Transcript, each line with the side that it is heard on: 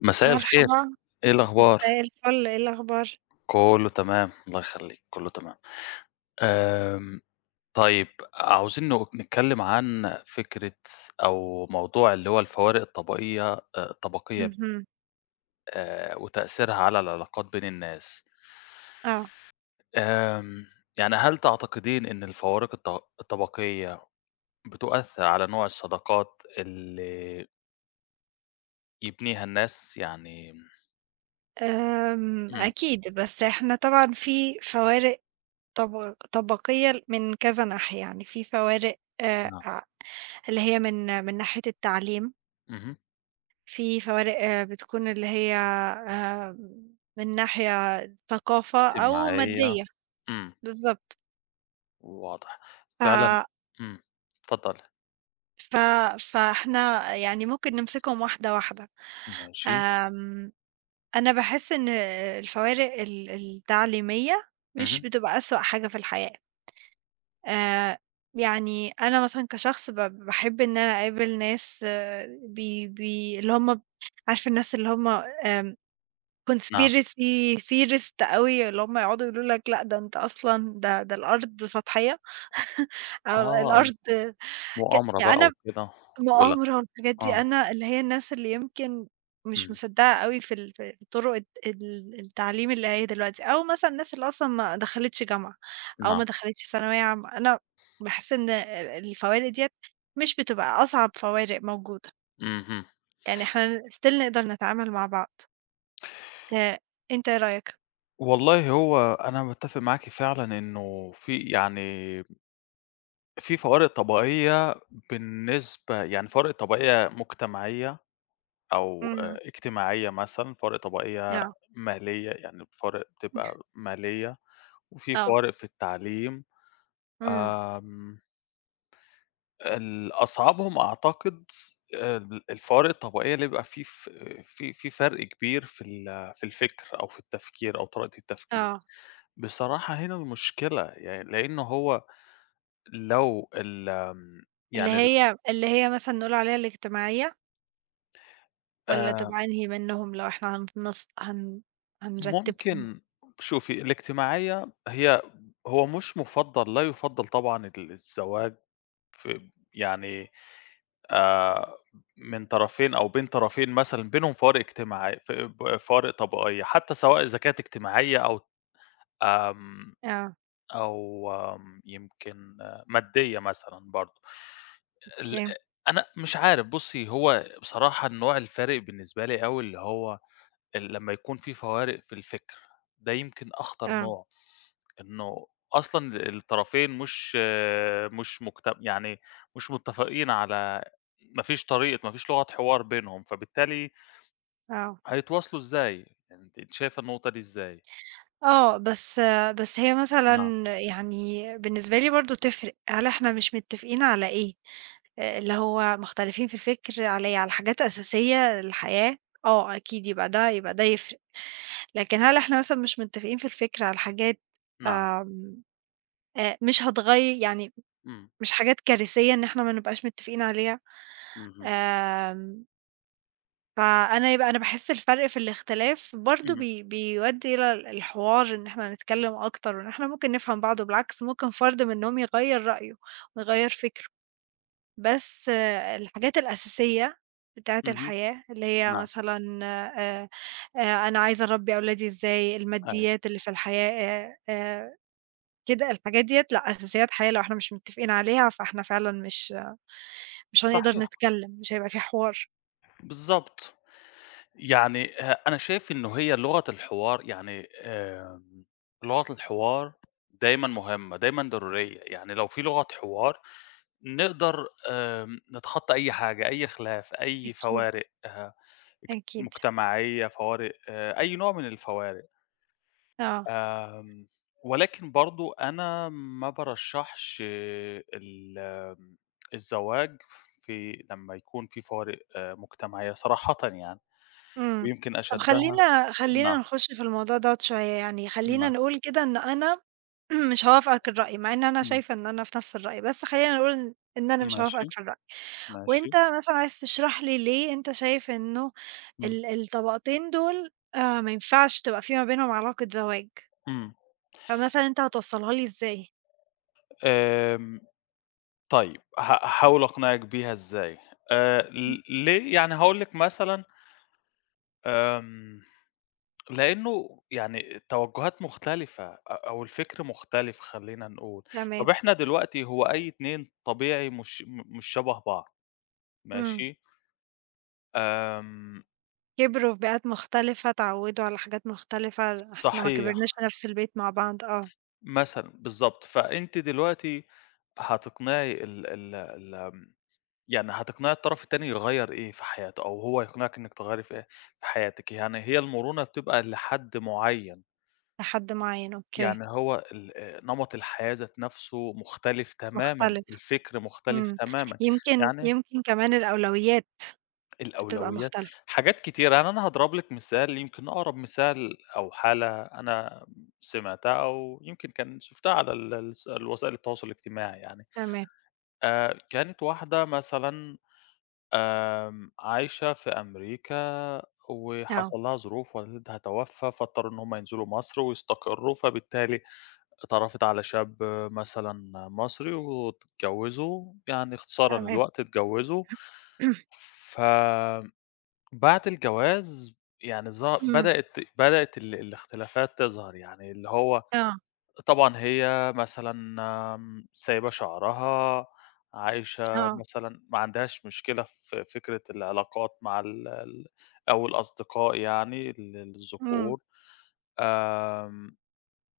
left: مساء الخير،
right: مرحبا،
left: إيه الأخبار؟
right: مساء الفل، إيه الأخبار؟
left: كله تمام، الله يخلّيك، كله تمام. آمم، طيب عاوزين نتكلم عن فكرة أو موضوع اللي هو الفوارق الطبقية آآ الطبقية
right: اهم،
left: آآ وتأثيرها على العلاقات بين الناس.
right: آه،
left: آمم، يعني هل تعتقدين إن الفوارق الطبقية بتؤثّر على نوع الصداقات اللي يبنيها الناس؟ يعني
right: آمم،
left: إمم،
right: أكيد، بس إحنا طبعًا في فوارق طبقية من كذا ناحية، يعني في فوارق
left: نعم،
right: اللي هي من ناحية التعليم،
left: اهم،
right: في فوارق بتكون اللي هي من ناحية ثقافة أو
left: اجتماعية،
right: مادية.
left: إمم.
right: بالضبط.
left: واضح.
right: ف
left: فعلًا. إمم. اتفضّلي.
right: ف فإحنا يعني ممكن نمسكهم واحدة واحدة.
left: ماشي.
right: آمم أنا باحس إن الفوارق التعليمية مش
left: اهم.
right: بتبقى أسوأ حاجة في الحياة. آآ يعني أنا مثلًا كشخص باحب إن أنا أقابل ناس، بي بي اللي هم عارف. الناس اللي هم
left: نعم.
right: conspiracy theorist أوي، اللي هم يقعدوا يقولوا لك لأ ده أنت أصلًا ده ده الأرض سطحية. أو
left: آه.
right: الأرض
left: مؤامرة
right: يعني
left: بقى
right: أنا
left: وكده والّا.
right: مؤامرة والحاجات دي،
left: آه.
right: أنا اللي هي الناس اللي يمكن مش
left: إمم.
right: مصدّقة أوي في طرق التعليم اللي هي دلوقتي، أو مثلًا الناس اللي أصلًا ما دخلتش جامعة، أو
left: نعم.
right: ما دخلتش ثانوية عامة، أنا باحس إن الفوارق ديّة مش بتبقى أصعب فوارق موجودة.
left: اهم.
right: يعني إحنا still نقدر نتعامل مع بعض. آآ، أنت إيه رأيك؟
left: والله هو أنا متّفق معاكِ فعلًا إنه في فوارق طبقية، بالنسبة يعني فوارق طبقية مجتمعية أو
right: إمم،
left: اجتماعية مثلًا، فوارق طبقية
right: آه،
left: مالية، يعني فوارق بتبقى مالية، وفي
right: آه،
left: فوارق في التعليم.
right: إمم،
left: آمم ال أصعبهم أعتقد الفوارق الطبقية اللي بيبقى في فرق كبير في الفكر أو في التفكير أو طريقة التفكير.
right: آه.
left: بصراحة هنا المشكلة يعني لإن هو لو ال
right: اللي
left: يعني ال
right: هي اللي هي مثلًا نقول عليها الاجتماعية، والّا
left: آآ،
right: تبقى أنهي منهم لو إحنا هننص هن هنرتبهم؟
left: ممكن شوفي. الاجتماعية هي هو مش مُفضّل، لا يُفضّل طبعًا ال الزواج في يعني آآ من طرفين أو بين طرفين مثلًا بينهم فوارق اجتماعي ف ب فوارق طبقية، حتى سواء إذا كانت اجتماعية أو آمم
right: آه،
left: أو آمم يمكن آه، مادية مثلًا برضه. ال
right: أوكي،
left: أنا مش عارف بُصّي، هو بصراحة النوع الفارق بالنسبة لي أوي اللي هو ال لمّا يكون في فوارق في الفكر، ده يمكن أخطر
right: آه،
left: نوع. إنه أصلًا الطرفين مش مش مجت يعني مش متفقين على ما فيش طريقة، ما فيش لغة حوار بينهم، فبالتالي
right: آه،
left: هيتواصلوا إزاي؟ يعني أنتِ شايفة النقطة دي إزاي؟
right: آه. بس هي مثلًا
left: نعم،
right: يعني بالنسبة لي برضه تفرق، هل إحنا مش متفقين على إيه؟ اللي هو مختلفين في الفكر على إيه، على حاجات أساسية للحياة. آه، أكيد، يبقى ده يفرق، لكن هل إحنا مثلًا مش متفقين في الفكر على حاجات،
left: نعم،
right: آمم، مش هتغي يعني
left: إمم،
right: مش حاجات كارثية إن إحنا ما نبقاش متفقين عليها؟
left: اهم،
right: آمم فأنا يبقى أنا باحس الفرق في الاختلاف برضه
left: إمم،
right: بيودّي إلى الحوار، إن إحنا نتكلّم أكتر، وإن إحنا ممكن نفهم بعض، وبالعكس ممكن فرد منّهم يغيّر رأيه ويغيّر فكره. بس الحاجات الأساسية بتاعة
left: اهم،
right: الحياة اللي هي
left: نعم،
right: مثلًا، آآ، أنا عايزة أربّي أولادي إزاي،
left: أيوه،
right: الماديات اللي في الحياة، آآ، آآ، كده الحاجات ديّة لأ، أساسيات حياة لو إحنا مش متّفقين عليها فإحنا فعلًا مش هنقدر
left: صحيح،
right: نتكلّم، مش هيبقى في حوار.
left: بالضبط، يعني ه أنا شايف إنه هي لغة الحوار يعني، لغة الحوار دايمًا مهمة، دايمًا ضرورية، يعني لو في لغة حوار نقدر نتخطى أي حاجة، أي خلاف، أي
right: أكيد،
left: فوارق اجت
right: أكيد،
left: مجتمعية، فوارق أي نوع من الفوارق.
right: آه.
left: آمم، ولكن برضه أنا ما بارشحش ال الزواج في لمّا يكون في فوارق مجتمعية صراحةً يعني،
right: إمم.
left: ويمكن
right: طب،
left: أشدها.
right: خلّينا خلّينا
left: نعم،
right: نخُش في الموضوع دوّة شوية، يعني خلّينا
left: نعم،
right: نقول كده إن أنا مش هاوافقك الرأي، مع إن أنا
left: إمم،
right: شايفة إن أنا في نفس الرأي، بس خلّينا نقول إن أنا مش
left: ماشي،
right: هاوافقك في الرأي،
left: ماشي،
right: وأنت مثلًا عايز تشرح لي ليه أنت شايف إنه
left: إمم،
right: الطبقتين دول ما ينفعش تبقى في ما بينهم علاقة زواج،
left: إمم.
right: فمثلًا أنت هتوصّلها لي إزاي؟
left: آمم طيب، ها هاحاول أقنعِك بيها إزاي. ل ليه؟ يعني هاقول لِك مثلًا، آمم، لإنه يعني التوجهات مختلفة أو الفكر مختلف، خلّينا نقول.
right: تمام،
left: طَب إحنا دلوقتي هو أي 2 طبيعي مش شبه بعض.
right: إمم.
left: ماشي، آمم،
right: كبروا في بيئات مختلفة، اتعوّدوا على حاجات مختلفة، إحنا ما كبرناش
left: صحيح،
right: في نفس البيت مع بعض. آه.
left: مثلًا بالضبط. فأنتِ دلوقتي هتقنعي ال ال ال يعني هتقنعي الطرف التاني يغيّر إيه في حياته، أو هو يقنعِك إنِّك تغيّري في إيه في حياتِك. يعني هي المرونة بتبقى لحد معيّن.
right: لحد معيّن. أوكي،
left: يعني هو ال نمط الحياة ذات نَفْسه مختلف تمامًا،
right: مختلف.
left: الفكر مختلف
right: إمم.
left: تمامًا،
right: يمكن
left: يعني
right: يمكن كمان الأولويات بتبقى
left: الأولويات.
right: مختلفة.
left: حاجات كتيرة، يعني أنا هاضرب لِك مثال، يمكن أقرب مثال أو حالة أنا سمعتها أو يمكن كان شُفتها على ال الس الوسائل التواصل الاجتماعي يعني.
right: تمام،
left: كانت واحدة مثلًا عايشة في أمريكا
right: آه،
left: وحصل لها ظروف، والدها توفى، فاضطروا إن هم ينزلوا مصر ويستقروا، فبالتالي اتعرفت على شاب مثلًا مصري واتجوّزوا، يعني اختصارًا
right: تمام.
left: للوقت اتجوّزوا. فبعد الجواز يعني ظه
right: إمم،
left: بدأت بدأت ال الاختلافات تظهر. يعني اللي هو
right: آه،
left: طبعًا هي مثلًا سايبة شعرها، عايشة
right: آه،
left: مثلًا، ما عندهاش مشكلة في فكرة العلاقات مع ال ال أو الأصدقاء يعني ال
right: إمم،
left: الذكور، آمم،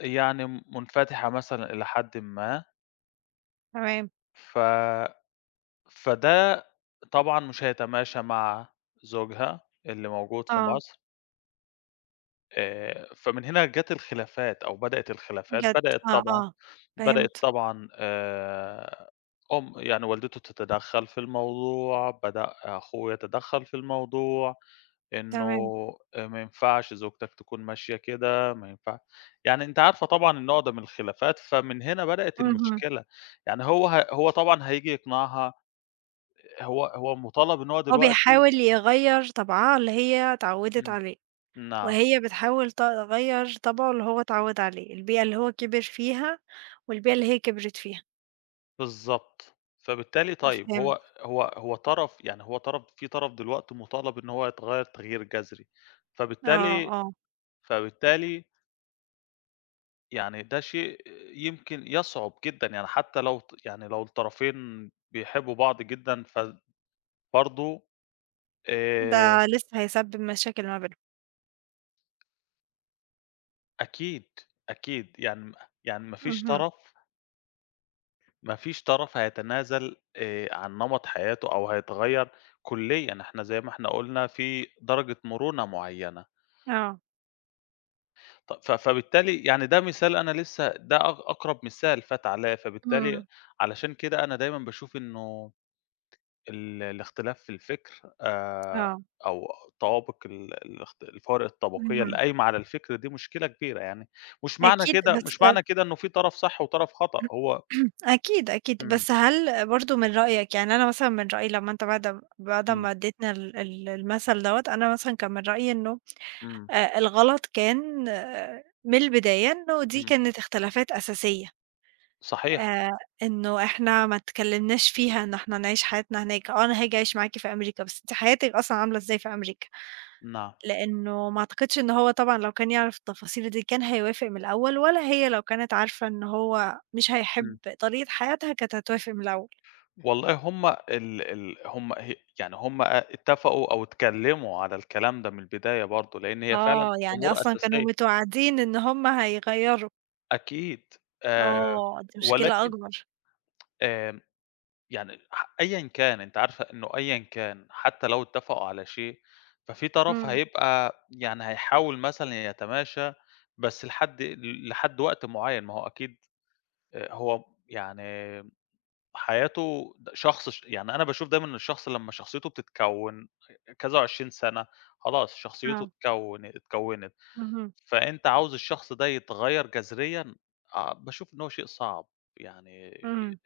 left: يعني منفتحة مثلًا إلى حدٍ ما.
right: تمام،
left: ف فده طبعًا مش هيتماشى مع زوجها اللي موجود في
right: آه،
left: مصر. فمن هنا جات الخلافات أو بدأت الخلافات.
right: جد،
left: بدأت
right: آه،
left: طبعًا
right: آه،
left: بدأت
right: فهمت،
left: طبعًا آآ أم يعني والدته تتدخّل في الموضوع، بدأ أخويا يتدخّل في الموضوع، إنه
right: تمام،
left: ما ينفعش زوجتك تكون ماشية كده، ما ينفع. يعني أنتِ عارفة طبعًا النوع ده من الخلافات. فمن هنا بدأت
right: اهم.
left: المشكلة. يعني هو طبعًا هييجي يقنعها. هو مطالب إن هو
right: هو
left: دلوقتي.
right: بيحاول يغيّر طبعها اللي هي اتعوّدت
left: إمم،
right: عليه،
left: نعم.
right: وهي بتحاول تغيّر طبعه اللي هو اتعوّد عليه، البيئة اللي هو كِبِر فيها والبيئة اللي هي كِبرِت فيها.
left: بالضبط. فبالتالي
right: أنا
left: طيب
right: فهمت.
left: هو طرف دلوقتي مُطالب إن هو يتغيّر تغيير جذري،
right: آه،
left: فبالتالي
right: آه.
left: فبالتالي يعني ده شيء يمكن يصعب جدًا، يعني حتّى لو ت يعني لو الطرفين بيحبّوا بعض جدًا فبرضه
right: ده
left: آآ
right: لسه هيسبب مشاكل ما بينهم.
left: أكيد. أكيد يعني يعني ما فيش
right: اهم،
left: طرف، ما فيش طرف هيتنازل عن نمط حياته أو هيتغيّر كُلّيًا، إحنا زي ما إحنا قُلنا في درجة مرونة معيّنة.
right: آه،
left: ط ف فبالتالي يعني ده مثال، أنا لسه ده أق أقرب مثال فات عليّا. فبالتالي
right: إمم،
left: علشان كده أنا دايمًا باشوف إنه الاختلاف في الفكر
right: آه،
left: أو طوابق ال الاخت الفوارق الطبقية اللي
right: اهم.
left: قايمة على الفكر دي مشكلة كبيرة. يعني مش معنى
right: أكيد
left: كده
right: بس
left: مش معنى كده إنه في طرف صح وطرف خطأ، هو.
right: أكيد، أكيد.
left: إمم،
right: بس هل برضه من رأيك يعني أنا مثلًا من رأيي لمّا أنت بعد
left: إمم،
right: ما ادّيتنا ال ال المثل دوّة، أنا مثلًا كان من رأيي إنه
left: إمم،
right: الغلط كان من البداية، إنه دي
left: إمم،
right: كانت اختلافات أساسية،
left: صحيح،
right: آآ إنه إحنا ما اتكلمناش فيها، إن إحنا نعيش حياتنا هناك. أنا هاجي أعيش معاكِ في أمريكا، بس أنتِ حياتِك أصلًا عاملة إزاي في أمريكا؟
left: نعم،
right: لإنه ما أعتقدش إن هو طبعًا لو كان يعرف التفاصيل دي كان هيوافق من الأول، ولا هي لو كانت عارفة إن هو مش هيحب
left: إمم.
right: طريقة حياتها كانت هتوافق من الأول.
left: والله هم ال ال هم ه يعني هم أ اتفقوا أو اتكلّموا على الكلام ده من البداية برضه، لإن هي فعلًا
right: آه، يعني
left: أمور
right: أصلًا كانوا
left: أساسية.
right: متوعدين إن هم هيغيّروا.
left: أكيد. آآ
right: آه، دي مشكلة
left: ولكن،
right: أكبر.
left: آمم يعني أيًا كان، أنتِ عارفة إنه أيًا كان، حتى لو اتفقوا على شيء، ففي طرف
right: إمم،
left: هيبقى يعني هيحاول مثلًا يتماشى، بس لحد وقت معيّن. ما هو أكيد هو يعني حياته د شخص ش يعني أنا باشوف دايمًا إن الشخص لمّا شخصيته بتتكوّن كذا و20 سَنة، خلاص شخصيته
right: آه،
left: اتكوّنت.
right: اهم،
left: فأنت عاوز الشخص ده يتغيّر جذريًا. آه، باشوف إن هو شيء صعب، يعني
right: إمم،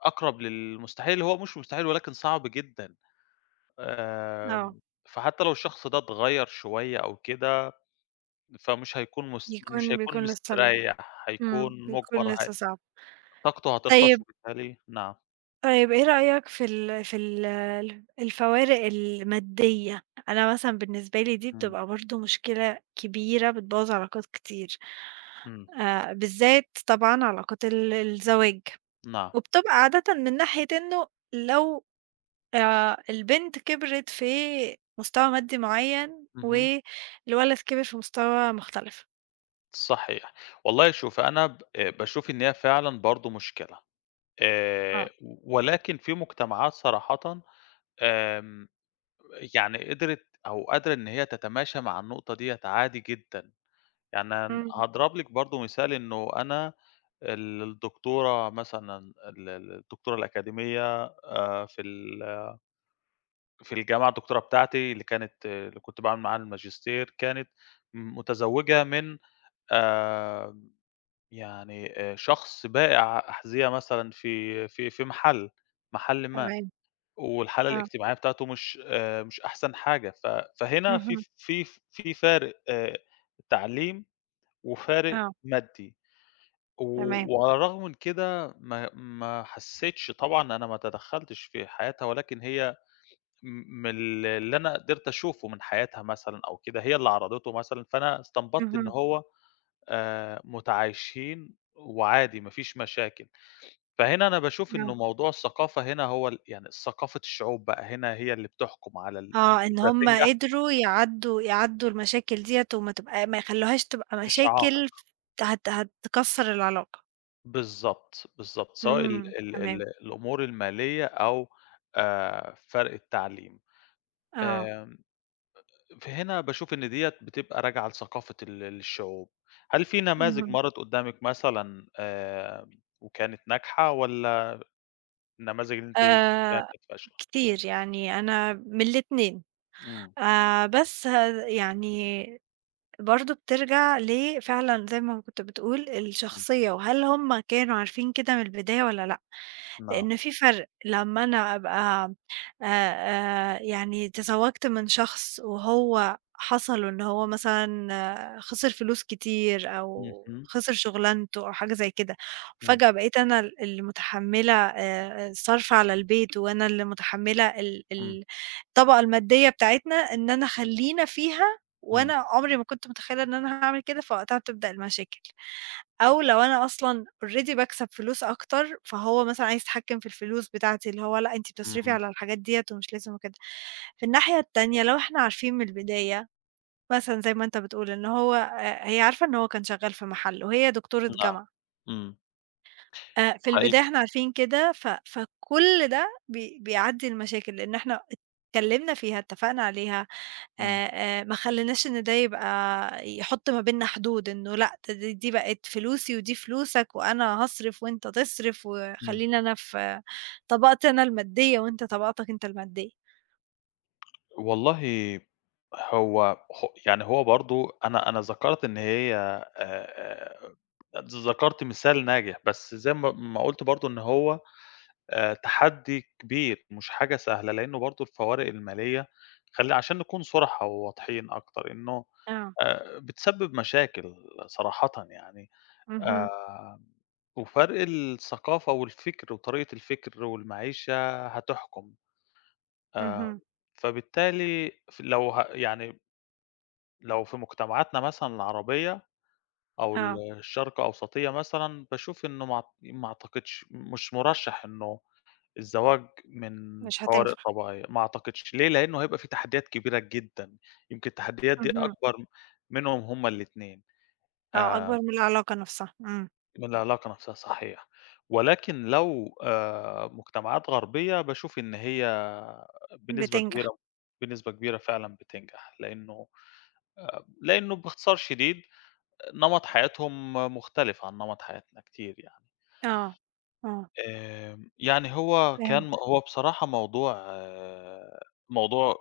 left: أقرب للمستحيل، هو مش مستحيل ولكن صعب جدًا.
right: آه.
left: آمم، فحتى لو الشخص ده اتغيّر شوية أو كده، فمش هيكون مش
right: بيكون
left: هيكون
right: بيكون لسه ال
left: مستريّح، هيكون
right: بيكون
left: مُجبر. هي
right: لسه صعب.
left: طاقته هتخلص
right: طيب.
left: وبالتالي، نعم.
right: طيب إيه رأيك في ال في ال الفوارق المادية؟ أنا مثلًا بالنسبة لي دي
left: إمم،
right: بتبقى برضه مشكلة كبيرة بتبوظ علاقات كتير،
left: إمم،
right: بالذات طبعًا علاقات الزواج،
left: نعم،
right: وبتبقى عادةً من ناحية إنه لو البنت كبرت في مستوى مادي معين
left: اهم.
right: والولد كبر في مستوى مختلف.
left: صحيح. والله شوفي، أنا ب باشوف إن هي فعلًا برضه مشكلة،
right: آه.
left: ولكن في مجتمعات صراحةً آمم يعني قدرت أو قادرة إن هي تتماشى مع النقطة ديّة عادي جدًا. يعني أن
right: إمم،
left: هاضرب لِك برضه مثال إنه أنا ال الدكتورة مثلًا ال ال الدكتورة الأكاديمية في ال في الجامعة، الدكتورة بتاعتي اللي كنت باعمل معاها الماجستير، كانت متزوجة من آآ يعني شخص بائع أحذية مثلًا في محل، محل ما.
right: تمام،
left: والحالة
right: آه،
left: الاجتماعية بتاعته مش أحسن حاجة. فهنا
right: اهم،
left: في فارق تعليم وفارق
right: آه،
left: مادي. و
right: تمام،
left: وعلى الرغم من كده ما حسيتش طبعًا، أنا ما تدخّلتش في حياتها، ولكن هي م من ال، اللي أنا قدرت أشوفه من حياتها مثلًا أو كده، هي اللي عرضته مثلًا، فأنا استنبطت إن
right: اهم،
left: هو متعايشين وعادي ما فيش مشاكل. فهنا أنا باشوف إنه
right: آه.
left: موضوع الثقافة هنا هو ال، يعني ثقافة الشعوب بقى هنا هي اللي بتحكم على ال، إن
right: آه، إن
left: الفكرة
right: هُم
left: تنجح،
right: قدروا يعدّوا المشاكل ديّة وما تبقى، ما يخلّوهاش تبقى
left: مش
right: مشاكل
left: عائق.
right: ت هت هتكسّر العلاقة.
left: بالضبط، بالضبط، سواء ال
right: إمم،
left: ال ال
right: تمام،
left: الأمور المالية أو فرق التعليم.
right: آه،
left: آمم، فهنا باشوف إن ديّة بتبقى راجعة لثقافة ال الشعوب. هل في نماذج
right: اهم.
left: مرّت قدّامِك مثلًا وكانت ناجحة والّا النماذج اللي أنتِ فيها
right: آآ،
left: كانت فاشلة؟
right: كتير يعني أنا من الاتنين.
left: إمم،
right: بس يعني برضه بترجع فعلًا زي ما كنت بتقول
left: إمم،
right: الشخصية، وهل هُم كانوا عارفين كده من البداية والّا لأ؟
left: نعم.
right: لإن في فرق، لمّا أنا أبقى آآ يعني تزوّجت من شخص وهو حصل إن هو مثلًا خسر فلوس كتير أو
left: اهم،
right: خسر شُغلانته أو حاجة زي كده،
left: إمم،
right: وفجأة بقيت أنا اللي متحمّلة الصرف على البيت، وأنا اللي متحمّلة ال
left: إمم،
right: ال الطبقة المادية بتاعتنا، إن أنا خلّينا فيها،
left: إمم،
right: وأنا عمري ما كنت متخيلة إن أنا هاعمل كده، فوقتها بتبدأ المشاكل. أو لو أنا أصلًا already باكسب فلوس أكتر، فهو مثلًا عايز يتحكم في الفلوس بتاعتي، اللي هو لأ أنتِ بتصرفي
left: إمم.
right: على الحاجات ديّة ومش لازم وكده. في الناحية التانية لو إحنا عارفين من البداية، مثلًا زي ما أنت بتقول إن هو هي عارفة إن هو كان شغال في محل وهي دكتورة
left: نعم،
right: جامعة.
left: إمم،
right: في
left: حقيقي،
right: البداية إحنا عارفين كده، فكل ده بيعدّي المشاكل، لإن إحنا اتكلّمنا فيها، اتفقنا عليها،
left: إمم،
right: آآ ما خلّيناش إن ده يبقى يحُط ما بيننا حدود، إنه لأ د د دي بقت فلوسي ودي فلوسك وأنا هاصرف وأنت تصرف،
left: إمم.
right: وخلّيني أنا في طبقتي أنا المادية وأنت طبقتك أنت المادية.
left: والله هو ه يعني هو برضه، أنا ذكرت إن هي آآ، ذكرت مثال ناجح، بس زي ما قُلت برضه إن هو تحدي كبير مش حاجة سهلة، لأنه برضه الفوارق المالية، خلّي عشان نكون صُرحا وواضحين أكتر إنه
right: آه،
left: بتسبب مشاكل صراحةً يعني. آآ،
right: اهم،
left: وفرق الثقافة والفكر وطريقة الفكر والمعيشة هتحكم. آآ،
right: اهم،
left: فبالتالي لو يعني لو في مجتمعاتنا مثلًا العربية أو ال
right: آه،
left: الشرق أوسطية مثلًا، باشوف إنه ما أعتقدش، مش مُرَشَّح إنه الزواج من
right: مش
left: طوارئ
right: هتنفع،
left: طبيعية، ما أعتقدش. ليه؟ لإنه هيبقى في تحديات كبيرة جدًا، يمكن التحديات دي
right: اهم،
left: أكبر منهم هُم الاتنين.
right: آه،
left: آآ
right: أكبر من العلاقة نَفْسها، إمم،
left: من العلاقة نفسها، صحيح. ولكن لو مجتمعات غربية باشوف إن هي بنسبة
right: بتنجح،
left: كبيرة، بنسبة كبيرة فعلًا بتنجح. لإنه لإنه باختصار شديد، نمط حياتهم مختلف عن نمط حياتنا كتير يعني.
right: آه، آه،
left: يعني هو كان
right: فهمت،
left: هو بصراحة موضوع آه، موضوع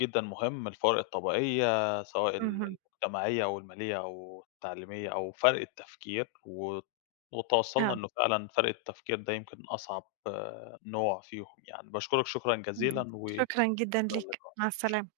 left: جدًا مهم. الفوارق الطبقية سواء ال
right: اهم،
left: المجتمعية أو المالية أو التعليمية أو فرق التفكير، وتوصّلنا
right: آه.
left: إنه فعلًا فرق التفكير ده يمكن أصعب آه، نوع فيهم يعني. باشكرك شكرًا
right: اهم.
left: جزيلًا وإلى
right: شكرًا جدًا ليك، مع
left: اللقاء.
right: السلامة.